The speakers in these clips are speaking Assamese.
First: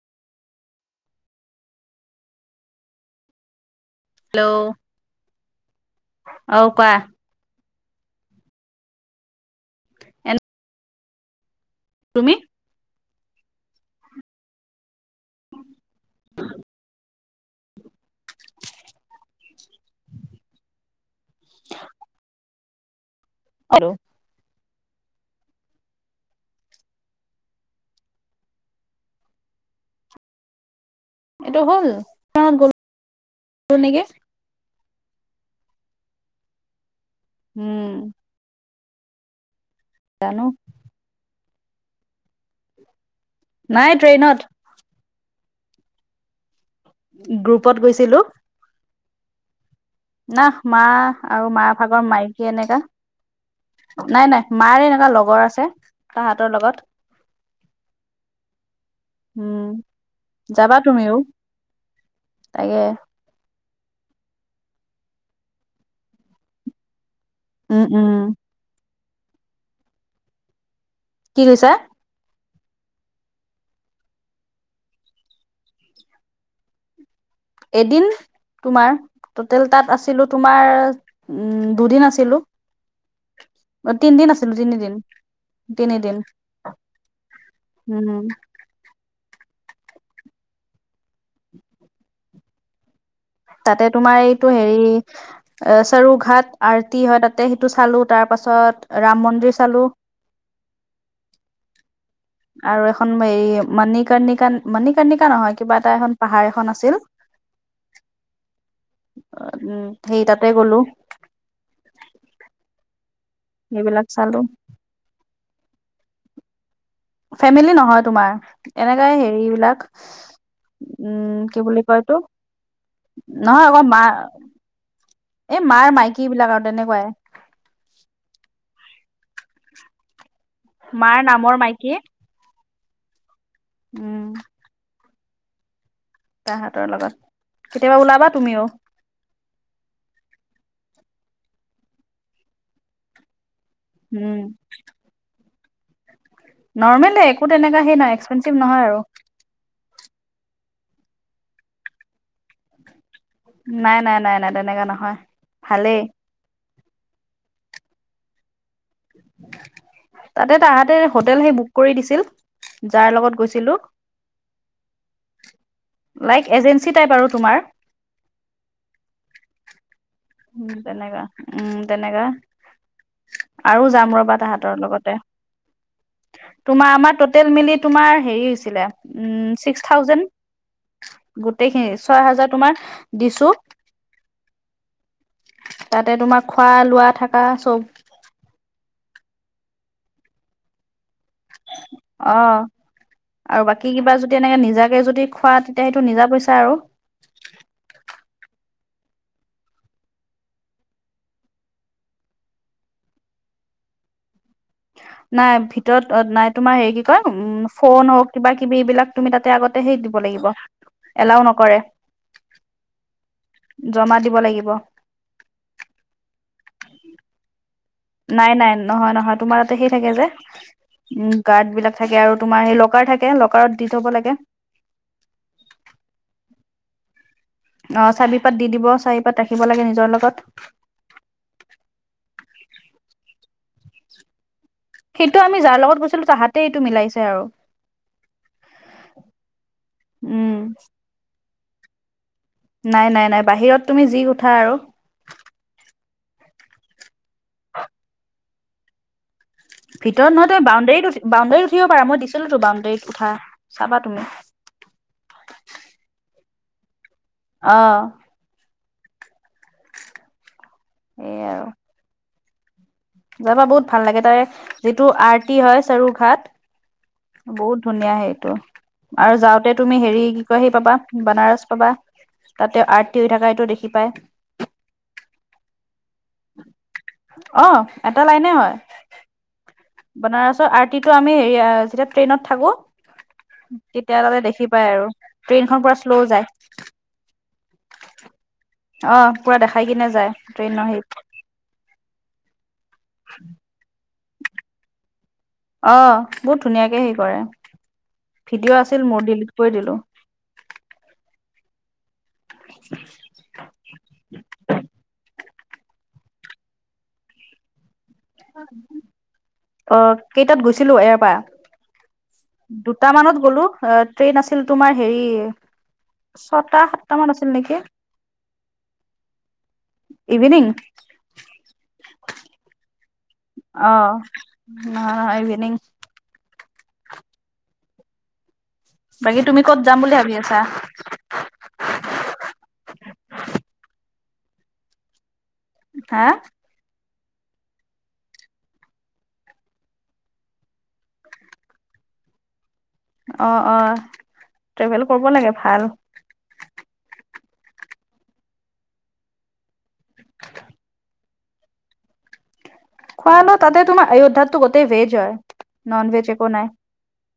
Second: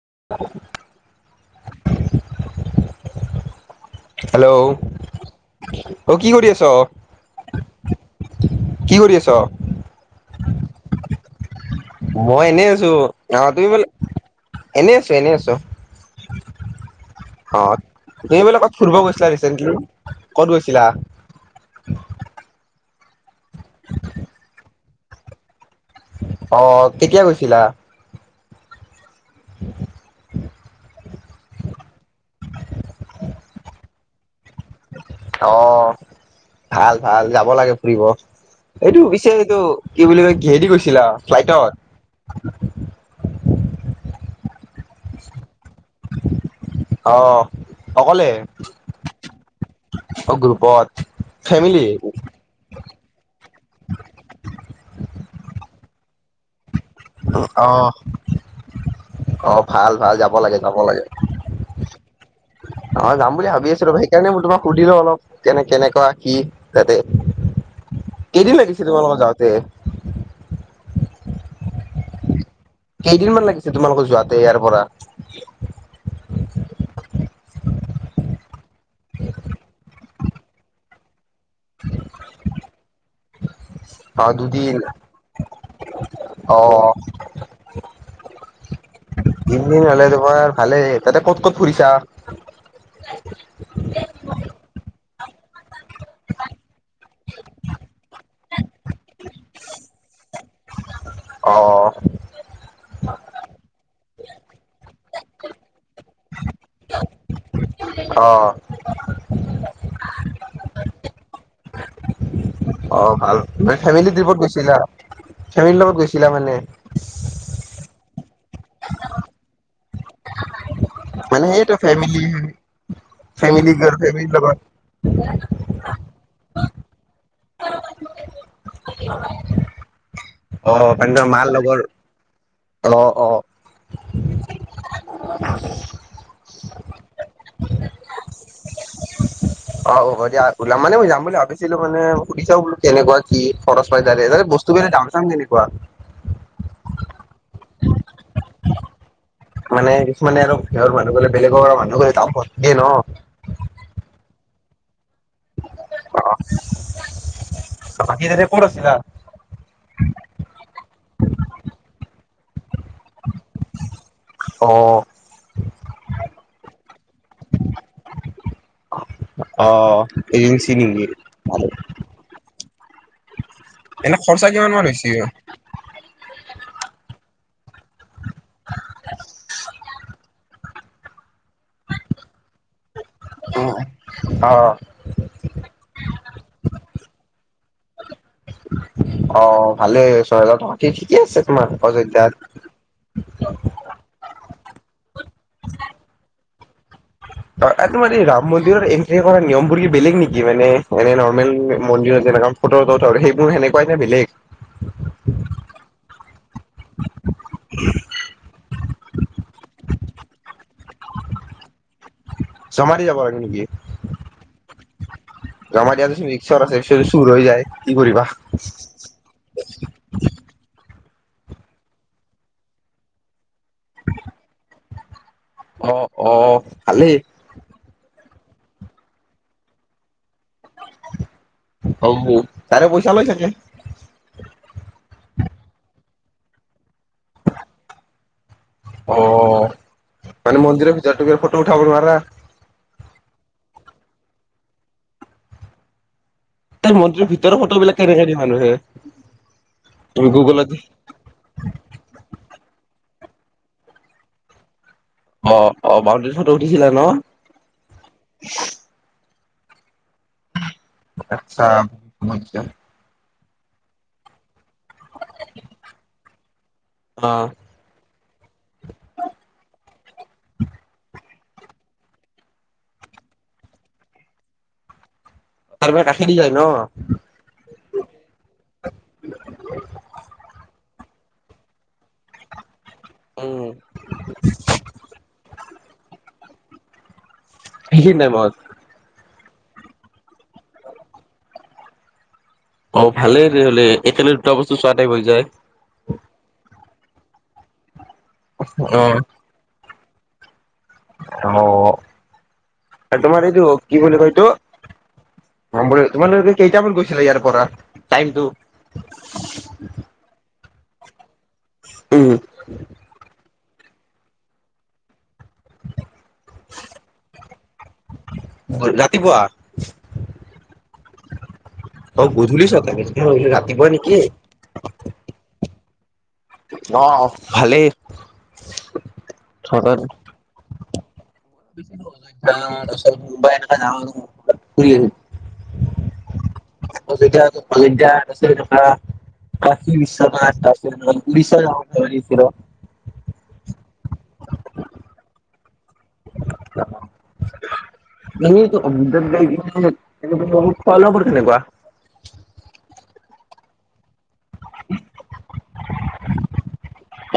[unintelligible] হেল্ল' অ' কি কৰি আছ্। কি কৰি আছ? এ তুমি মই এনে আছো। অ 'তুমি বোলে এনে আছো। এনে আছো অ' তুমি বোলে কত ফুৰিব গৈছিলা। [unintelligible] ক'ত গৈছিলা। আৰু। অ কেতিয়া গৈছিলা। [unintelligible] এইটো হ'ল গ'ল নেকি। অ ভাল ভাল যাব লাগে উম ফুৰিব এইটো পিছে এইটো। কি বুলি কয় জানো কিহেদি গৈছিলা ফ্লাইটত। নাই ট্ৰেইনত। অ' গ্ৰুপত অকলে। অ নাহ মা গ্ৰুপত আৰু মা ফেমিলি ভাগৰ মাইকী এনেকা। নাই নাই মাৰ এনেকুৱা লগৰ আছে তাহঁতৰ লগত। অ' উম অ' ভাল ভাল যাব লাগে, যাবা যাব লাগে তুমিও তাকে অ' যাম বুলি ভাবি আছো। সেইকাৰণে মই তোমাক সুধিলো অলপ কেনে কেনেুৱা কি তাতে। উম, উম। তোমাৰ লগত যাওঁতে। কি কৈছা। কেইদিনমান লাগিছে তোমালোকৰ যোৱাতে ইয়াৰ পৰা। এদিন তোমাৰ ট'টেল তাত আছিলো তোমাৰ উম, দুদিন আছিলো। অ' তিনদিন আছিলো তিনিদিন তিনিদিন অ' উম। তিনদিন হলে তোমাৰ ভালেই। তাতে ক'ত ক'ত ফুৰিছা? তাতে তোমাৰ এইটো হেৰি চৰু ঘাট আৰটি হয় তাতে সেইটো চালো তাৰ তাৰপাছত ৰাম মন্দিৰ চালোঁ। অ'। আৰু এখন এই মানিক। কৰ্নিকা মণিকৰ্নিকা নহয় কিবা এটা এখন পাহাৰ এখন আছিল। উ, অ' সেই তাতে গলো। অ' ভাল তুমি সেইবিলাক চালো ফেমেলীট্ৰীপত গৈছিলা। ফেমেলী লগত গৈছিলা মানে। ফেমিলি নহয় তোমাৰ এনেকাই হেৰিবলাক উম, মানে কি সেইটো বুলি এইটো ফেমিলি ফেমিলি নহয় আকৌ গ'ল মা ফেমিলিৰ লগত এই মাৰ মাইকী বিলাক আৰু তেনেকুৱাই। অ'তেন্তে মাৰ নামৰ লগৰ মাইকী অ 'অ'। উম। [inaudible] তাহাঁতৰ লগত কেতিয়াবা ওলাবা তুমিও। অ' হ'ব দিয়া ওলাম মানে মই যাম বুলি ভাবিছিলো মানে সুধিছাও বোলো কেনেকুৱা কি। খৰচ পাই যায় যে উম তাতে বস্তুৰ বিলাক দাম চাম কেনেকুৱা? নৰ্মলে একো তেনেকুৱা সেই নাই এক্সপেঞ্চিভ নহয় আৰু। মানে কিছুমানে আৰু সেৰ মানুহ গলে বেলেগৰ মানুহ গলে [unintelligible] নাই, নাই, নাই, নাই তেনেকা নহয়। ভালেই অ'বাকি তাতে ক'ত আছিলা? তাতে তাহাঁতে হোটেল সেই বুক কৰি দিছিল। যাৰ লগত গৈছিলোঁ। অ' লাইক এজেঞ্চি টাইপ আৰু তোমাৰ। অ এজেঞ্চি উম নেকি তেনেকা ভালে উম তেনেকা। আৰু যাম এনে ৰ'বা খৰচা কিমান তাহাঁতৰ মান হৈছে? লগতে। তোমাৰ আমাৰ ট'টেল মেলি তোমাৰ হেৰি হৈছিলে, ছিক্স থাউজেণ্ড। গোটেইখিনি, ছয় হাজাৰ তোমাৰ দিছো ও'ও' অ'অ' তাতে তোমাৰ খোৱা লোৱা থাকা চব। অ' ভালে ছয় হেজাৰ টকা ঠিক কিঞ্চিত মানো অযোধ্যাত। অ আৰু বাকী কিবা যদি এনেকে নিজাকে যদি খোৱা তেতিয়া সেইটো নিজা পইচা আৰু। তোমাৰ এই ৰাম মন্দিৰত এন্ট্ৰি কৰা নিয়মবোৰ কি বেলেগ নেকি মানে এনে নৰ্মেল মন্দিৰত তেনেকুৱা ফটোত আৰু সেইবোৰ সনেকুৱাই নে বেলেগ। নাই ভিতৰত নাই তোমাৰ হেৰি কি কয় উম ফোন হওক কিবা কিবি বিলাক তুমি তাতে আগতেহে সেই দিব লাগিব এলাও নকৰে। চমাৰি যাব লাগিব নেকি। জমা দিব লাগিব জমা দিয়া পিছত ৰিক্সৰ আছে, যদি চুৰ হৈ যায়। কি কৰিবা? নাই নাই নহয় নহয় তোমাৰ তাতে সেই থাকে যে। উম গাৰ্ড বিলাক থাকে আৰু তোমাৰ সেই লকাৰ থাকে। ল কাৰত দি থ'ব লাগে। খালী অ' চাৰিপাত দি দিব, চাৰিপাত ৰাখিব লাগে নিজৰ লগত। অ তাৰে পইচা লৈ থাকে। সেইটো আমি যাৰ লগত গৈছিলো তাহাতে এইটো মিলাইছে। আৰু অ' উম মানে মন্দিৰ ভিতাৰতো ফ টো উঠাব নোৱাৰা। নাই নাই নাই বাহিৰত তুমি যি উঠা আৰু তাৰ মন্দিৰৰ ভিতৰৰ ফটোবলাক কেনেকে দিয়ে মানুহে। তুমি ভিতৰত নহয় তই গুগলত বাউণ্ডাৰীত উ বাউণ্ডাৰীত উঠিব পাৰ, মই দিছিলো বাউণ্ডাৰীটোত উঠা, চাবা তুমি। অ' অ' বাউণ্ডীত ফটো উঠিছিলা ন। অ' এই আৰু আচ্ছা, মই যেতিয়া যাবা বহুত ভাল লাগে, তাৰে যিটো আৰটি হয় চাৰুৰ ঘাট অ বহুত ধুনীয়া সেইটো আৰু, যাওঁতে তুমি হেৰি কি কয় আহি পাবা বনাৰস। পাবা তাতে আৰ্তি হৈ থকা এইটো দেখি পায়। তাৰবাৰ কাষে দি যায় অ', ন। এটা লাইনে হয়। বনাৰসৰ আৰটিটো আমি হেৰি যেতিয়া ট্ৰেইনত থাকো উম তেতিয়া তাতে দেখি পায় আৰু, ট্ৰেইনখন পুৰা শ্ল' যায়। সেই খিনিতে মত অ', পুৰা দেখাই কিনে যায় ট্ৰেইন হেৰিত। অ' ভালেই দে হলে একেলগে দুটা বস্তু চোৱাটে হৈ যায়। অ', বহুত ধুনীয়াকে হে কৰে, ভিডিঅ' অ আছিল মোৰ ডিলিট কৰি দিলো। অ' আৰু তোমাৰ এইটো কি বুলি কয়টো। বুলি তোমালোকে কেইটামানত গৈছিলা ইয়াৰ পৰা। টাইমটো অ' কেইটাত গৈছো। ছিলো এয়াৰ পৰা, উম দুট মানত গলো। ট্ৰেইন আছিল তোমাৰ হেৰি ছয়টা সাতটা মান আছিল নেকি। গ'ল ৰাতিপুৱা। ইভিনিং অ' গধূলিছ ছাগে মই ভাবিছিলো ৰাতিুপুৱা অ', নেকি। নহয় নহয় ইভিনিং অ' ভালেই। বাকী তুমি কত যাম বুলি ভাবি আছা যৰি হা তিয়া প দয়া থ [unintelligible] কাশ্মীৰ বিশ্ব মানতাৰপিছত উৰিষ্যা হওঁক অহ অহ ট্ৰেভেল কৰিব লাগে ভাল। [unintelligible] এনেকুৱা। খোৱা-লোৱা তাতে, তোমাৰ অয়োধ্যাতো গোটেই ভেজ হয়। ন'ন ভেজ একো নাই।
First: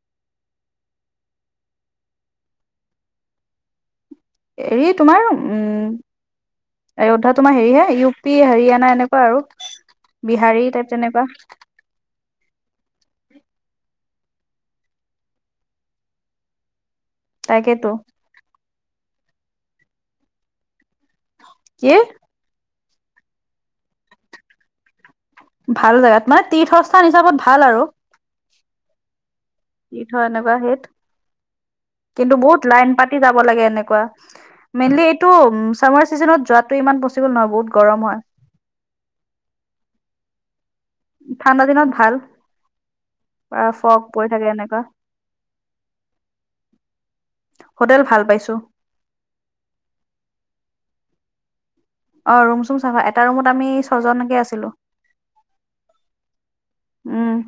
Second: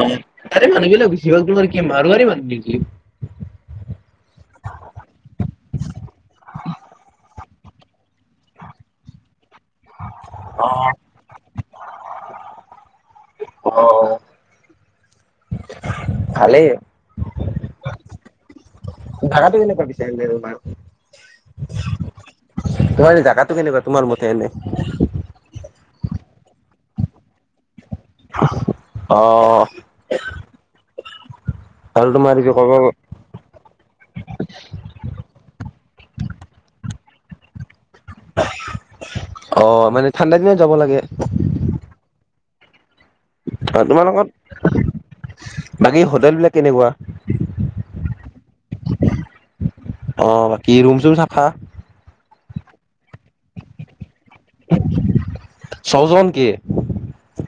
অ তাৰে মানুহবিলাক বেছি হল তোমাৰ কি মাৰোৱাৰী মানুহ নেকি। হেৰি তোমাৰ, উম অয়োধ্যা তোমাৰ হেৰি হে, ইউ পি হাৰিয়ানা এনেকুৱা আৰু। বি বিহাৰী টাইপ তেনেকুৱা। অহ। ভালেই। তাকেতো। ভাড়াটো কেনেকুৱা পিছে যে তোমাৰ। কি। তোমাৰ এই জাগাটো কেনেকুৱা তোমাৰ মতে এনে। ভাল জেগাত মানে তীৰ্থস্থান হিচাপত ভাল আৰু। অহ অ। তীৰ্থ এনেকুৱা হেৰিত। আৰু কিন্তু তোমাৰ কি বহুত ক'ব লাইন পাতি যাব লাগে এনেকুৱা মেইনলি এইটো‌ উম। চামাৰ চিজনত যোৱাটো ইমান পচিব নহব বহুত। গৰম হয় অহ মানে ঠাণ্ডা দিনত যাব লাগে। ঠাণ্ডা দিনত ভাল বা অ', ফগ তোমালোকত পৰি থাকে এনেকুৱা। বাকী হোটেল বিলাক কেনেকুৱা হোটেল ভাল পাইছো ঠিকেই। অহ বাকী ৰুম সোম চাফা। অহ ৰুম সোম চাফা এটা ৰুমত আমি ছয়জন। কে আছিলোঁ ছজন কি? উম।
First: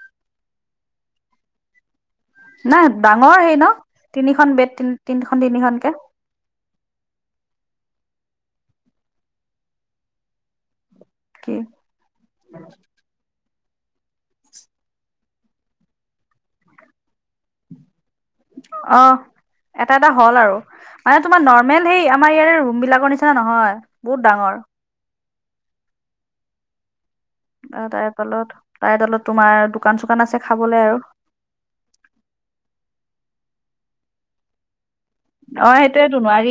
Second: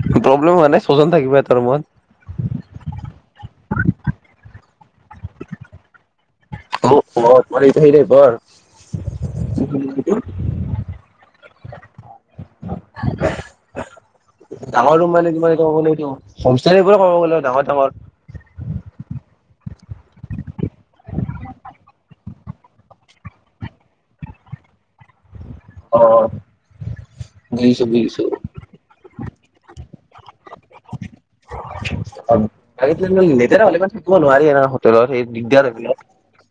প্ৰব্লেম হোৱা নাই ছয়জন থাকিবা এটা ৰুমত। নাই ডাঙৰ হেৰি ন তিনিখন বেত তি তিনিখন তিনিখনকে। মত মৰি থাই ৰ ঘ কি? ডাঙৰ ৰুম মানে কি কমাবটো হম কাব গ ডাঙৰ-ডাঙৰ আহ, এটা এটা হল আৰু মানে তোমাৰ নৰ্মেল সেই আমাৰ ইয়াৰে ৰুম বিলাকৰ নিচিনা নহয় বহুত ডাঙৰ [inaudible] অ, বুজিছো আহ তাই বুজিছো তলত তাইৰ তলত তোমাৰ দোকান-চোকান আছে খাবলে আৰু তি সেই হলে ইমান লেতেৰা থাকিব নোৱাৰে ন তলৰ সেই দিগদাৰ অ এইবিলাক সেইটোয়েতো নোৱাৰি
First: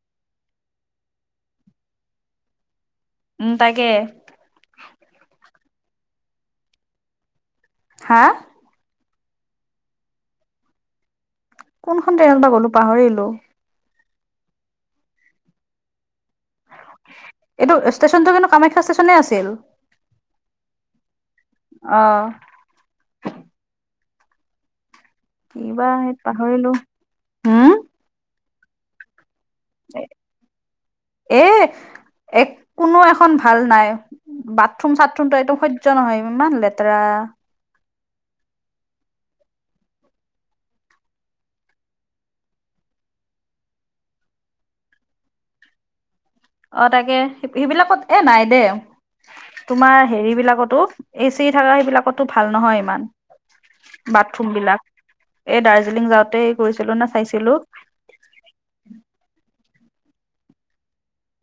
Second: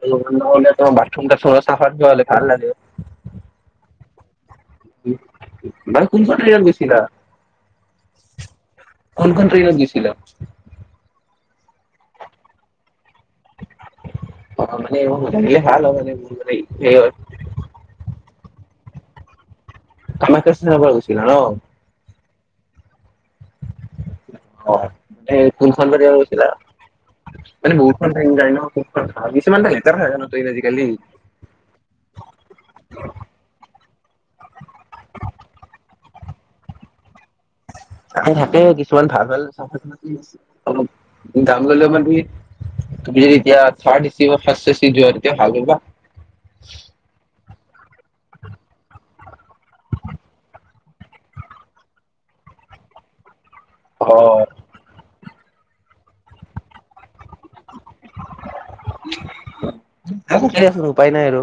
তোমাৰ বাথৰুমটা চাফা হ'লে ভাল লাগে। উম, তাকে বাই কোনখন তালান গৈছিলা? হা, কোন খন ট্ৰেইনত গৈছিলো? কোনখন ষ্টেইনত গ'লো পাহৰিলো? অ, মানে ম লাকিলে ভাল মানে ম স এইটো ষ্টেচনটো কিন্তু কামাখ্যা ষ্টেচনে আছিল। কামাখ্যা ষ্টেনে [unintelligible] অ অ এ কিবা কোনখন [unintelligible] হেইত গৈছিলা পাহৰিলো হুম মানে বহুতখন চাগে যায় ন [unintelligible] তই আজিকা এ এক কোনো এখন ভাল নাই বাথৰুম চাথৰুমটো একদম সহ্য নহয়। উমান লেতেৰা। তাকে থাকে কিছুমান ভাল ভাল চফ অলপ গামগল মান তুমি যে এতিয়া থডি বা ফ এ যোৱা এতিয়া ভাল বা [inaudible] অ, তাকে সেইবিলাকত এ নাই দেই তোমাৰ হেৰি বিলাকতো এচি থকা সেইবিলাকতো ভাল নহয় ইমান অ', বাথৰুম বিলাক এই দাৰ্জিলিং যাওঁতে কৰিছিলো নে চাইছিলো [unintelligible] উপায় নাই আৰু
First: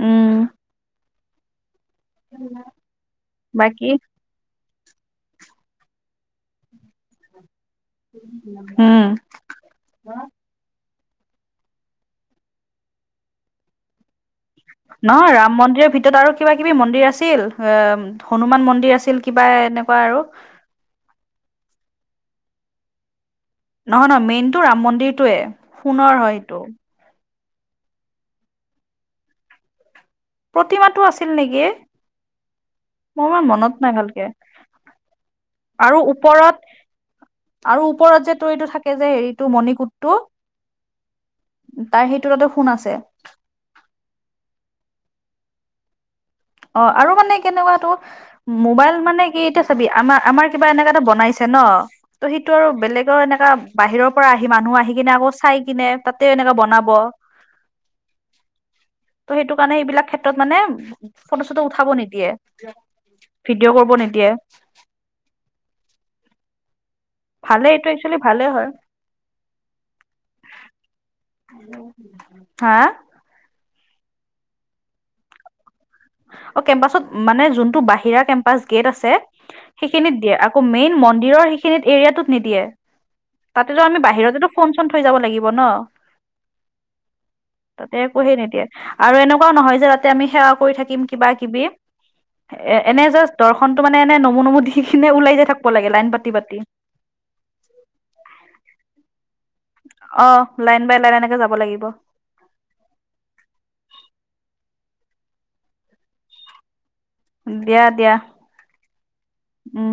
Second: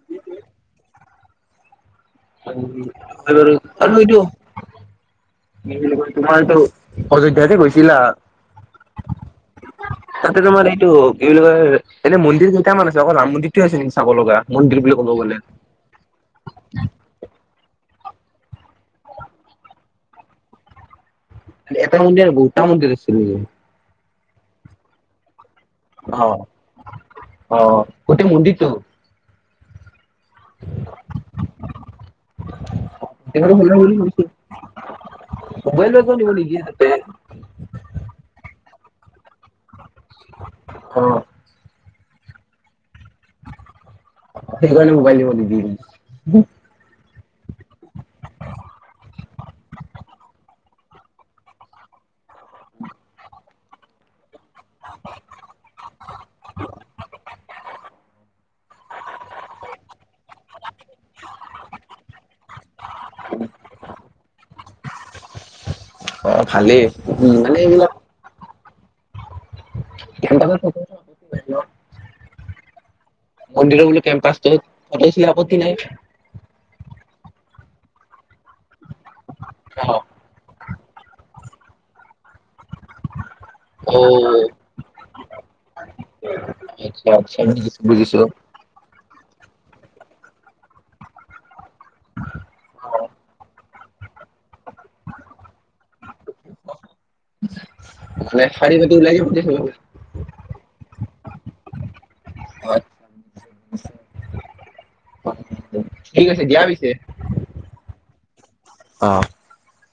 উম। আৰু আৰু, বাকী আৰু এইটো তোমাৰটো অযোধ্যাতে গৈছ চিলা উম ত'তে তোমাৰ এইটো এইবিলাক এনে মন্দিৰ কেইটামান আছে কল ৰাম মন্দিৰ টোৱে আছে নেকি চাব লগা? মন্দিৰ বুলি ক'ব নহয় গ'লে? ৰাম মন্দিৰৰ ভিতৰত আৰু কিবা কিবি মন্দিৰ আছিল এ হনুমান মন্দিৰ আছিল, কিবা এ এনেকুৱা আৰু এটা মন্দিৰ আৰু বহুতটা মন্দিৰ আছিল যে নহয় নহয় মেইনতটো ৰাম মন্দিৰটোয়ে, সোণৰ হয় সেইটো অঁ গোটেই মন্দিৰটো? প্ৰতিমাতো আছিল নেকি, মোই ইমান মনত নাই ভালকে মোবাইল আৰু লাগিব নিদিয়ে ওপৰত তাতে আৰু ওপৰত যে তোৰ এইটো থাক সেই যে হেৰিটো মণিকুটটো অ', তাৰ সেইটো তাতে সোণ আছে। সেইকাৰণে মোবাইল দিব নিদি অ, আৰু মানে কেনেকুৱাটো মোবাইল মানে কি এতিয়া চাবি আমাৰ আমাৰ কিবা এনেকা এটা বনাইছে ন? ত সেইটো আৰু বেলেগৰ এনেকা বাহিৰৰ পৰা আ আহি মানুহ আহি কিনে আকৌ চাই কিনে তাতে এনেকা বনাব। ত' সেইটো কাৰণে এইবিলাক ক্ষেত্ৰত মানে ও ফটো চটো উঠাব নিদিয়ে। ভিডিঅ' কৰিব নিদিয়ে। অঁ, খালি? ভালেই এইটো একচুৱেলি ভালে হয়। এ [unintelligible] হা। মন্দিৰৰ বুলো কম্পছটোত, ফটো ওঠিলে আপত্তি নাই। অ' কেম্পাচত মানে যোনটো বাহিৰা কেম্পাচ গেট আছে সেইখিনিত দিয়ে। আ আকৌ মেইন মন্দিৰৰ সেইখিনিত এৰিয়াটোত নিদিয়ে। তাতেতো আমি অ বাহিৰতেতো ফোন চোন থৈ যাব লাগিব ন। আচ্ছা আচ্ছা বুজিছো তাতে একো বুজিছো। হেই নিদিয়ে। আৰু এনেকুৱাও নহয় যে তাতে আমি সেৱা কৰি থাকিম কিবা-কিবি এ এনে জাষ্ট দ ৰ্শনটো মানে এনে নমু নমু দি কিনে ওলাই যাই থাকব লাগে লাইন পাতি পাতি। মানে শাৰী পাতি ওলাই যাব লাগিব। অ লাইন বাই লাইন এনেকে যাব লাগিব। আত [inaudible] ঠিক আছে দিয়া পিছে। দিয়া দিয়া। অ'। উম